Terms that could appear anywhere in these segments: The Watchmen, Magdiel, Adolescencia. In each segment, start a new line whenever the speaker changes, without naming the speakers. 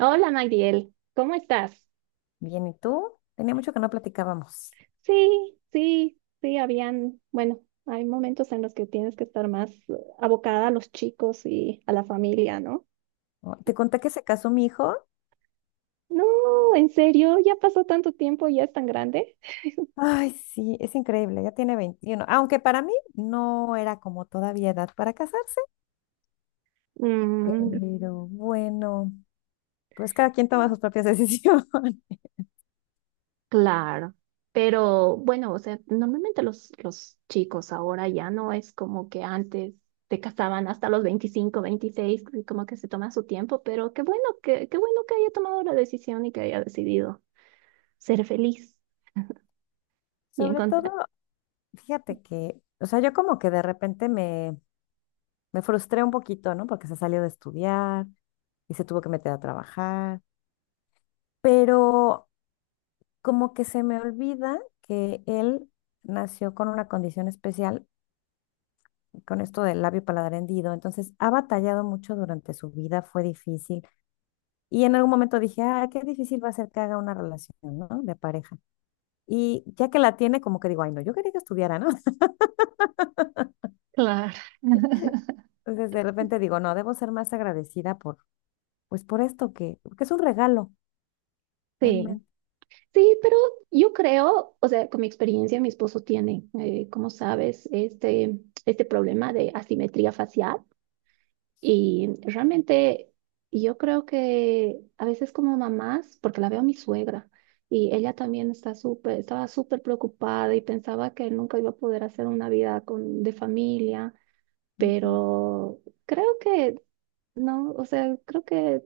Hola Magdiel, ¿cómo estás?
Bien, ¿y tú? Tenía mucho que no platicábamos.
Sí, sí, sí, bueno, hay momentos en los que tienes que estar más abocada a los chicos y a la familia, ¿no?
¿No? Te conté que se casó mi hijo.
No, en serio, ya pasó tanto tiempo y ya es tan grande.
Ay, sí, es increíble, ya tiene 21, aunque para mí no era como todavía edad para casarse,
Mm,
pero bueno, pues cada quien toma sus propias decisiones.
claro, pero bueno, o sea, normalmente los chicos ahora ya no es como que antes te casaban hasta los 25, 26 y como que se toma su tiempo, pero qué bueno que haya tomado la decisión y que haya decidido ser feliz. Y
Sobre todo,
encontrar.
fíjate que, o sea, yo como que de repente me frustré un poquito, ¿no? Porque se salió de estudiar y se tuvo que meter a trabajar, pero como que se me olvida que él nació con una condición especial con esto del labio paladar hendido, entonces ha batallado mucho durante su vida, fue difícil. Y en algún momento dije, ah, qué difícil va a ser que haga una relación, ¿no? De pareja. Y ya que la tiene, como que digo, ay, no, yo quería que estudiara, ¿no?
Claro.
Entonces de repente digo, no, debo ser más agradecida por, pues por esto que es un regalo,
Sí,
realmente.
sí, pero yo creo, o sea, con mi experiencia, mi esposo tiene, como sabes, este problema de asimetría facial y realmente yo creo que a veces como mamás, porque la veo a mi suegra y ella también estaba súper preocupada y pensaba que nunca iba a poder hacer una vida con, de familia,
Ujú.
pero creo que no, o sea, creo que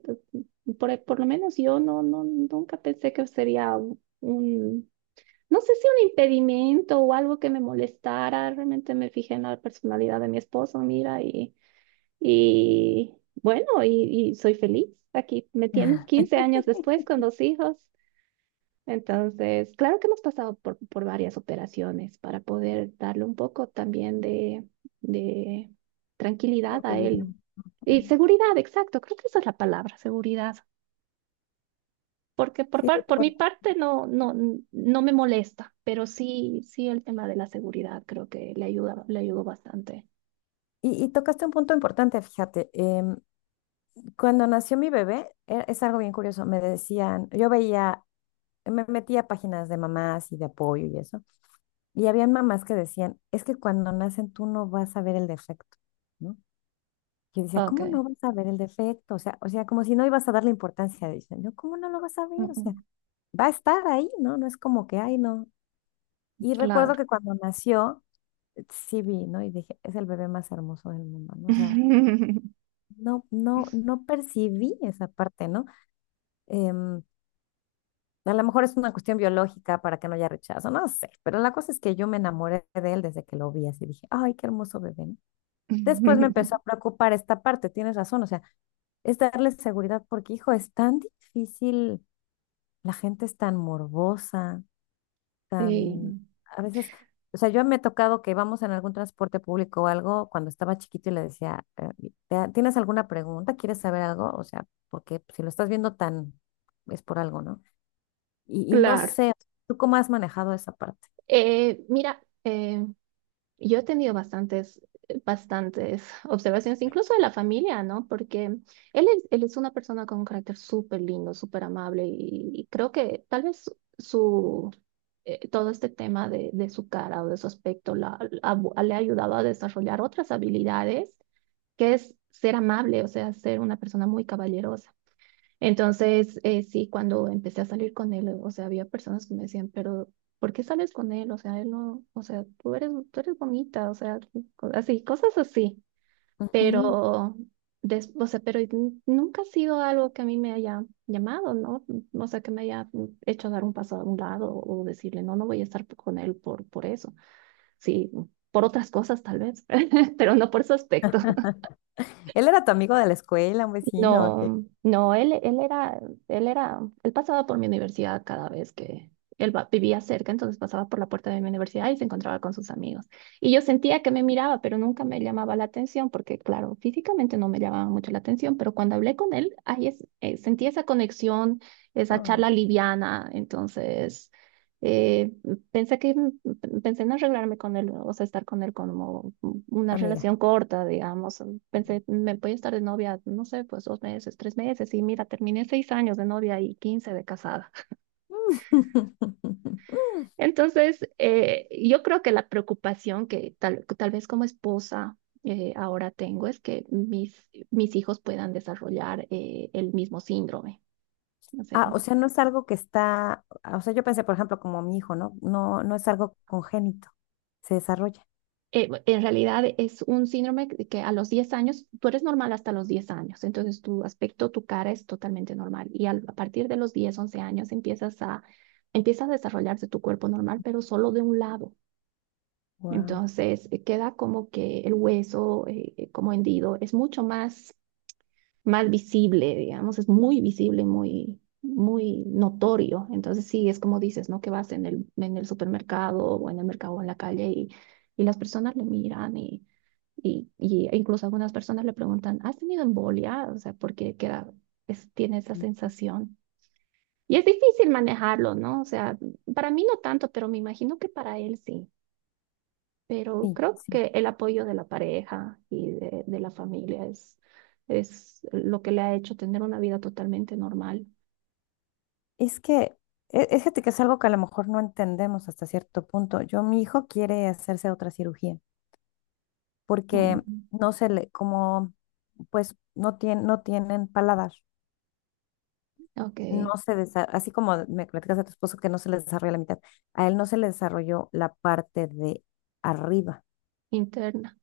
por, lo menos yo no, no, nunca pensé que sería un, no sé si un impedimento o algo que me molestara. Realmente me fijé en la personalidad de mi esposo, mira, y, y bueno, y soy feliz. Aquí me tienes 15 años después con dos hijos. Entonces, claro que hemos pasado por varias operaciones para poder darle un poco también de, de
Está
tranquilidad a
curioso.
él. Y
Ujú.
seguridad, exacto, creo que esa es la palabra, seguridad. Porque
Sí,
por mi parte no, no, no me molesta, pero sí, sí el tema de la seguridad creo que le ayudó bastante.
y tocaste un punto importante, fíjate. Cuando nació mi bebé, es algo bien curioso. Me decían, yo veía, me metí a páginas de mamás y de apoyo y eso. Y había mamás que decían, es que cuando nacen tú no vas a ver el defecto, ¿no? Yo decía,
Ok.
¿cómo no vas a ver el defecto? O sea, como si no ibas a darle importancia. Dicen, no, ¿cómo no lo vas a
Mm,
ver? O sea,
mm,
va a estar ahí, ¿no? No es como que, ay, no. Y recuerdo
claro.
que cuando nació, sí vi, ¿no? Y dije, es el bebé más hermoso del mundo, ¿no? O sea, no, no, no percibí esa parte, ¿no? Em, A lo mejor es una cuestión biológica para que no haya rechazo, no sé, pero la cosa es que yo me enamoré de él desde que lo vi así, dije, ay, qué hermoso bebé. ¿No? Después me empezó a preocupar esta parte, tienes razón, o sea, es darle seguridad porque, hijo, es tan difícil, la gente es tan morbosa, tan,
Sí,
a veces, o sea, yo me he tocado que vamos en algún transporte público o algo cuando estaba chiquito y le decía, ¿tienes alguna pregunta? ¿Quieres saber algo? O sea, porque si lo estás viendo tan, es por algo, ¿no? Y no
claro.
sé, ¿tú cómo has manejado esa parte?"
Mira, yo he tenido bastantes, bastantes observaciones, incluso de la familia, ¿no? Porque él es una persona con un carácter súper lindo, súper amable y, creo que tal vez su, todo este tema de, su cara o de su aspecto le ha ayudado a desarrollar otras habilidades, que es ser amable, o sea, ser una persona muy caballerosa. Entonces, sí, cuando empecé a salir con él, o sea, había personas que me decían, pero ¿por qué sales con él? O sea, él no, o sea, tú eres bonita, o sea, así, cosas así.
Ujú.
Pero, o sea, pero nunca ha sido algo que a mí me haya llamado, ¿no? O sea, que me haya hecho dar un paso a un lado o decirle, no, no voy a estar con él por eso. Sí, por otras cosas tal vez, pero no por su aspecto.
Él era tu amigo de la escuela, un vecino, que
No, no, él pasaba por mi universidad cada vez que él vivía cerca, entonces pasaba por la puerta de mi universidad y se encontraba con sus amigos. Y yo sentía que me miraba, pero nunca me llamaba la atención, porque claro, físicamente no me llamaba mucho la atención, pero cuando hablé con él, sentí esa conexión, esa charla liviana, entonces eh, pensé que pensé en arreglarme con él, o sea, estar con él como una
amiga.
relación corta, digamos. Pensé, me voy a estar de novia, no sé, pues 2 meses, 3 meses, y mira, terminé 6 años de novia y 15 de casada. Entonces, yo creo que la preocupación que tal vez como esposa ahora tengo es que mis hijos puedan desarrollar el mismo síndrome. O sea,
Ah, o sea, no es algo que está, ah, o sea, yo pensé, por ejemplo, como mi hijo, ¿no? No, no es algo congénito, se desarrolla.
en realidad es un síndrome que a los 10 años, tú eres normal hasta los 10 años, entonces tu aspecto, tu cara es totalmente normal y a partir de los 10 11 años empieza a desarrollarse tu cuerpo normal, pero solo de un lado.
Wow.
Entonces queda como que el hueso como hendido es mucho más, más visible, digamos, es muy visible, muy, muy notorio. Entonces sí, es como dices, ¿no? Que vas en en el supermercado o en el mercado o en la calle y, las personas le miran y incluso algunas personas le preguntan, ¿has tenido embolia? O sea, porque queda, tiene esa sensación. Y es difícil manejarlo, ¿no? O sea, para mí no tanto, pero me imagino que para él sí. Pero
Sí,
creo
sí.
que el apoyo de la pareja y de, la familia es lo que le ha hecho tener una vida totalmente normal.
Es que, es, fíjate que es algo que a lo mejor no entendemos hasta cierto punto. Yo, mi hijo quiere hacerse otra cirugía porque
Mm,
no se le, como, pues, no tienen paladar.
ok,
No se desa- Así como me platicas a tu esposo que no se le desarrolla la mitad, a él no se le desarrolló la parte de arriba.
interna.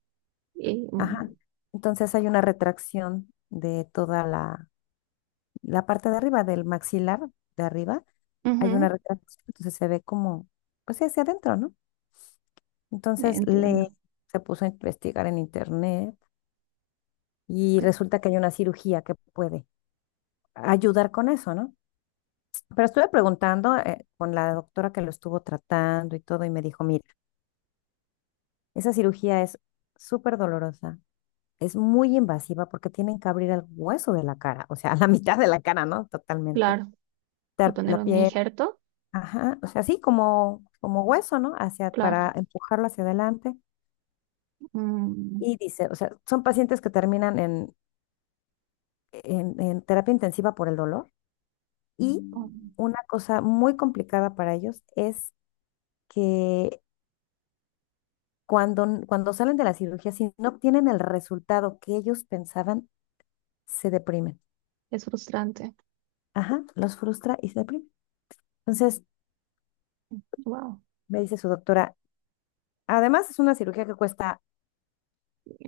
Y, mm,
Ajá. Entonces hay una retracción de toda la parte de arriba, del maxilar de arriba, hay una
ujú,
retracción, entonces se ve como, pues sí, hacia adentro, ¿no? Entonces le
entiendo.
se puso a investigar en internet y
Cl-
resulta que hay una cirugía que puede ayudar con eso, ¿no? Pero estuve preguntando con la doctora que lo estuvo tratando y todo, y me dijo, mira, esa cirugía es súper dolorosa, es muy invasiva porque tienen que abrir el hueso de la cara, o sea, la mitad de la cara, ¿no? Totalmente.
Claro. Y
Dar
poner
la
un
piel,
injerto,
ajá, o sea, así como hueso, ¿no? Hacia, para
claro.
empujarlo hacia adelante.
Mm,
Y dice, o sea, son pacientes que terminan en terapia intensiva por el dolor.
oh.
Y una cosa muy complicada para ellos es que cuando salen de la cirugía, si no obtienen el resultado que ellos pensaban, se deprimen.
Es frustrante.
Ajá, los frustra y se deprime. Entonces,
Wow,
me dice su doctora, además es una cirugía que cuesta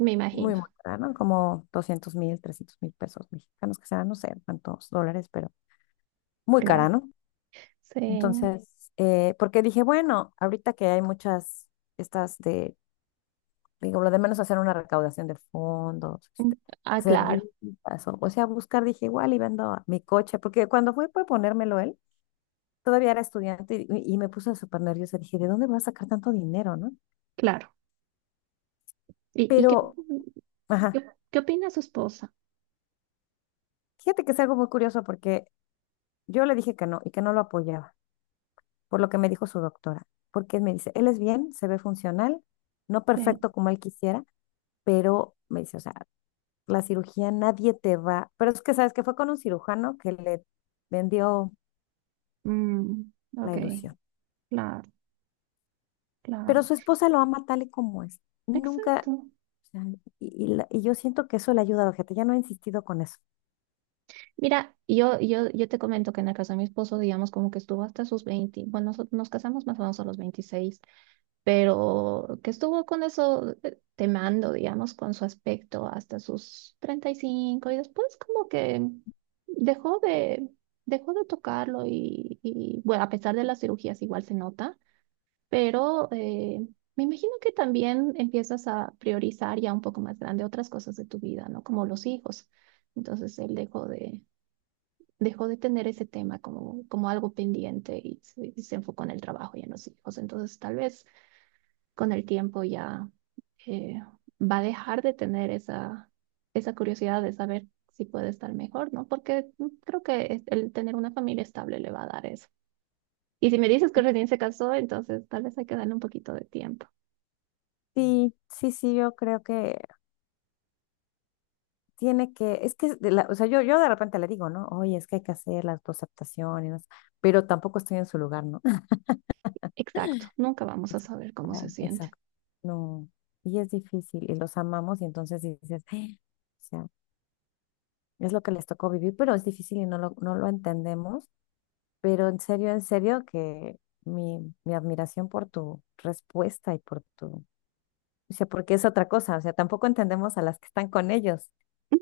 me
muy,
imagino,
muy cara, ¿no? Como 200,000, 300,000 pesos mexicanos, que sean, no sé cuántos dólares, pero muy cara,
claro.
¿no?
Sí.
Entonces, porque dije, bueno, ahorita que hay muchas estas de, digo, lo de menos hacer una recaudación de fondos, este,
Ah,
hacer
claro,
rifas, o sea, buscar, dije, igual y vendo mi coche, porque cuando fue por ponérmelo él, todavía era estudiante y me puse súper nerviosa, dije, ¿de dónde voy a sacar tanto dinero, no?
claro. ¿Y, qué,
Pero, ajá,
qué opina su esposa?
fíjate que es algo muy curioso porque yo le dije que no y que no lo apoyaba, por lo que me dijo su doctora, porque me dice, él es bien, se ve funcional, no
Sí.
perfecto como él quisiera, pero me dice, o sea, la cirugía nadie te va, pero es que sabes que fue con un cirujano que le vendió
Mm,
la
ok,
ilusión,
claro,
pero
claro.
su esposa lo ama tal y como es, nunca,
Exacto.
o sea, y yo siento que eso le ayuda, fíjate, ya no he insistido con eso.
Mira, yo te comento que en la casa de mi esposo, digamos, como que estuvo hasta sus 20. Bueno, nos casamos más o menos a los 26, pero que estuvo con eso temando, digamos, con su aspecto hasta sus 35 y cinco y después como que dejó de, dejó de tocarlo y, bueno, a pesar de las cirugías igual se nota, pero me imagino que también empiezas a priorizar ya un poco más grande otras cosas de tu vida, ¿no? Como los hijos. Entonces él dejó de tener ese tema como algo pendiente y se enfocó en el trabajo y en los hijos. Entonces, tal vez con el tiempo ya eh, va a dejar de tener esa curiosidad de saber si puede estar mejor, ¿no? Porque creo que el tener una familia estable le va a dar eso. Y si me dices que recién se casó, entonces tal vez hay que darle un poquito de tiempo.
Sí, sí, sí, yo creo que tiene que, es que, o sea, yo de repente le digo, ¿no? Oye, es que hay que hacer las dos aceptaciones, pero tampoco estoy en su lugar, ¿no?
Exacto, nunca vamos a saber cómo
Ah,
se siente.
exacto. No. Y es difícil y los amamos y entonces dices, "Ah", o sea, es lo que les tocó vivir, pero es difícil y no lo entendemos. Pero en serio, que mi admiración por tu respuesta y por tu... Dice, porque es otra cosa, o sea, tampoco entendemos a las que están con ellos,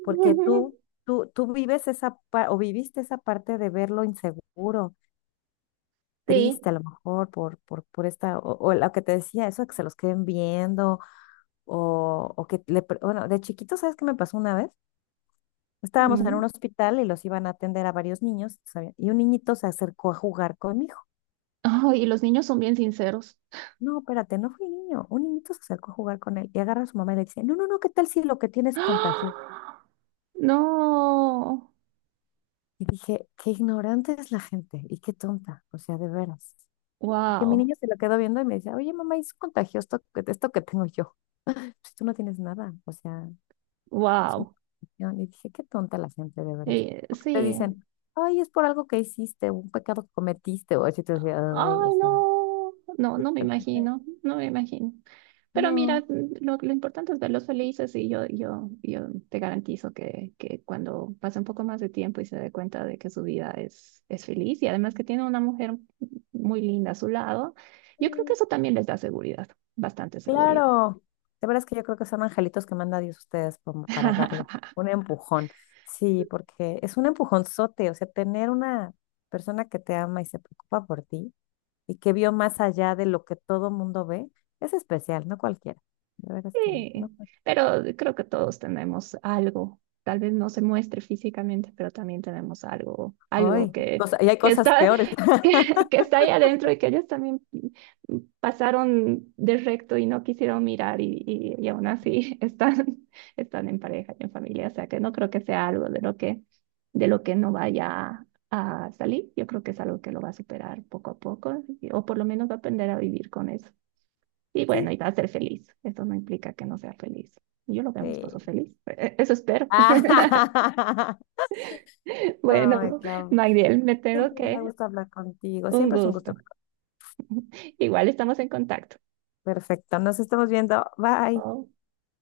porque tú vives o viviste esa parte de verlo inseguro, triste
Sí.
a lo mejor por esta, o lo que te decía, eso de que se los queden viendo, o que bueno, de chiquito, ¿sabes qué me pasó una vez? Estábamos en un
Mm.
hospital y los iban a atender a varios niños, ¿sabes? Y un niñito se acercó a jugar con mi hijo.
Ay, y los niños son bien sinceros.
No, espérate, no fui niño, un niñito se acercó a jugar con él y agarra a su mamá y le dice, no, no, no, ¿qué tal si lo que tienes contagio?
¡Ah! No,
Y dije, qué ignorante es la gente y qué tonta, o sea, de veras. Que mi
wow,
niña se lo quedó viendo y me decía, oye, mamá, ¿es contagioso esto que tengo yo? Pues tú no tienes nada, o sea, es una
wow.
contagión. Y dije, qué tonta la gente, de veras. Porque te
Sí,
dicen, ay, es por algo que hiciste, un pecado que cometiste, o así te decía, ay, o
ay,
sea,
no, no, no me imagino, no me imagino. Pero mira,
no.
lo importante es verlos felices y yo te garantizo que cuando pase un poco más de tiempo y se dé cuenta de que su vida es feliz y además que tiene una mujer muy linda a su lado, yo creo que eso también les da seguridad, bastante seguridad.
Claro, de veras que yo creo que son angelitos que manda Dios a ustedes como para darle un empujón. Sí, porque es un empujonzote, o sea, tener una persona que te ama y se preocupa por ti y que vio más allá de lo que todo mundo ve, es especial, no cualquiera. De veras que no.
Sí, pero creo que todos tenemos algo. Tal vez no se muestre físicamente, pero también tenemos algo,
Ay, y hay
que
cosas
está,
peores.
que está ahí adentro y que ellos también pasaron de recto y no quisieron mirar y aún así están en pareja y en familia. O sea que no creo que sea algo de lo que no vaya a salir. Yo creo que es algo que lo va a superar poco a poco, o por lo menos va a aprender a vivir con eso. Y bueno,
Sí,
y va a ser feliz. Eso no implica que no sea feliz. Yo lo veo a mi esposo
sí.
feliz. Eso espero.
Ah,
Bueno,
ay, Clau,
Magdiel, me tengo
siempre me
que...
gusta hablar contigo,
Un
siempre es un
gusto.
gusto. Hablar contigo.
Igual estamos en contacto.
Perfecto, nos estamos viendo. Bye.
Oh.